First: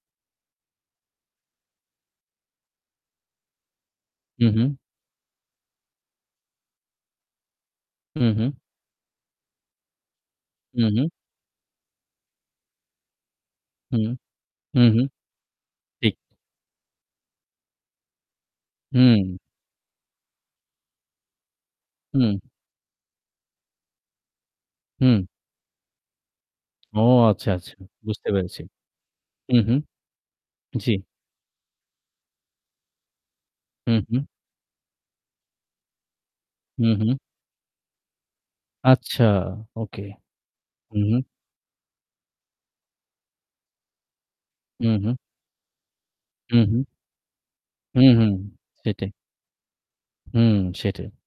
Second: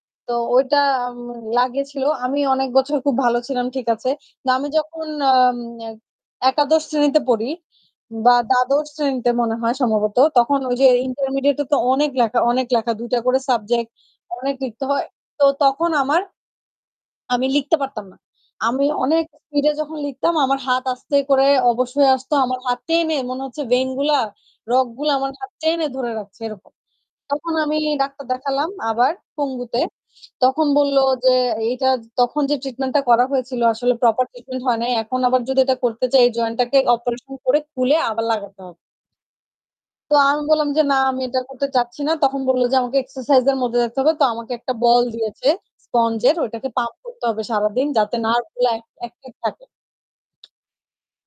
তো ঐটা উম লাগিয়েছিল। আমি অনেক বছর খুব ভালো ছিলাম, ঠিক আছে। হুম, না আমি হুম। যখন আম অ্যা একাদশ শ্রেণীতে পড়ি হুম, বা হুম। দ্বাদশ শ্রেণীতে মনে হয় সম্ভবত, তখন ওই যে হুম, হুম। ইন্টারমিডিয়েট এ তো অনেক লেখা, অনেক লেখা। ২ টা করে সাবজেক্ট হুম। অনেক লিখতে হুম, হয়। হুম. তো তখন ঠিক। আমার আমি লিখতে পারতাম না। আমি অনেক হুম। স্পিড এ যখন লিখতাম আমার হাত আস্তে করে অবশ হয়ে আসত। হুম। আমার হাত টেনে, মনে হচ্ছে ভেইন গুলা, রগগুলা হুম। আমার হাত টেনে ধরে রাখছে এরকম। ও আচ্ছা, তখন আচ্ছা! আমি ডাক্তার বুঝতে পেরেছি। দেখালাম আবার, হুম, পঙ্গুতে। হুম। তখন জ্বি। বলল যে "এইটা জ তখন যে ট্রিটমেন্ট টা করা হয়েছিল আসলে হুম, হুম। প্রপার ট্রিটমেন্ট হয় নাই। এখন আবার যদি এটা করতে যাই এই জয়েন্ট টাকে হুম, হুম। অপারেশন করে খুলে আবার লাগাতে হবে।" আচ্ছা! ওকে। তো আমি বললাম যে, "না আমি এটা করতে চাচ্ছি না।" তখন বললো যে, "আমাকে এক্সারসাইজ এর মধ্যে যাইতে থাকতে হবে।" তো আমাকে একটা হুম, বল হুম। দিয়েছে, স্পঞ্জ এর হুম, ওইটাকে হুম। পাম্প করতে হবে সারাদিন হুম, যাতে হুম। নার্ভ গুলো এক সেটাই। একটিভ থাকে। হুম সেটাই।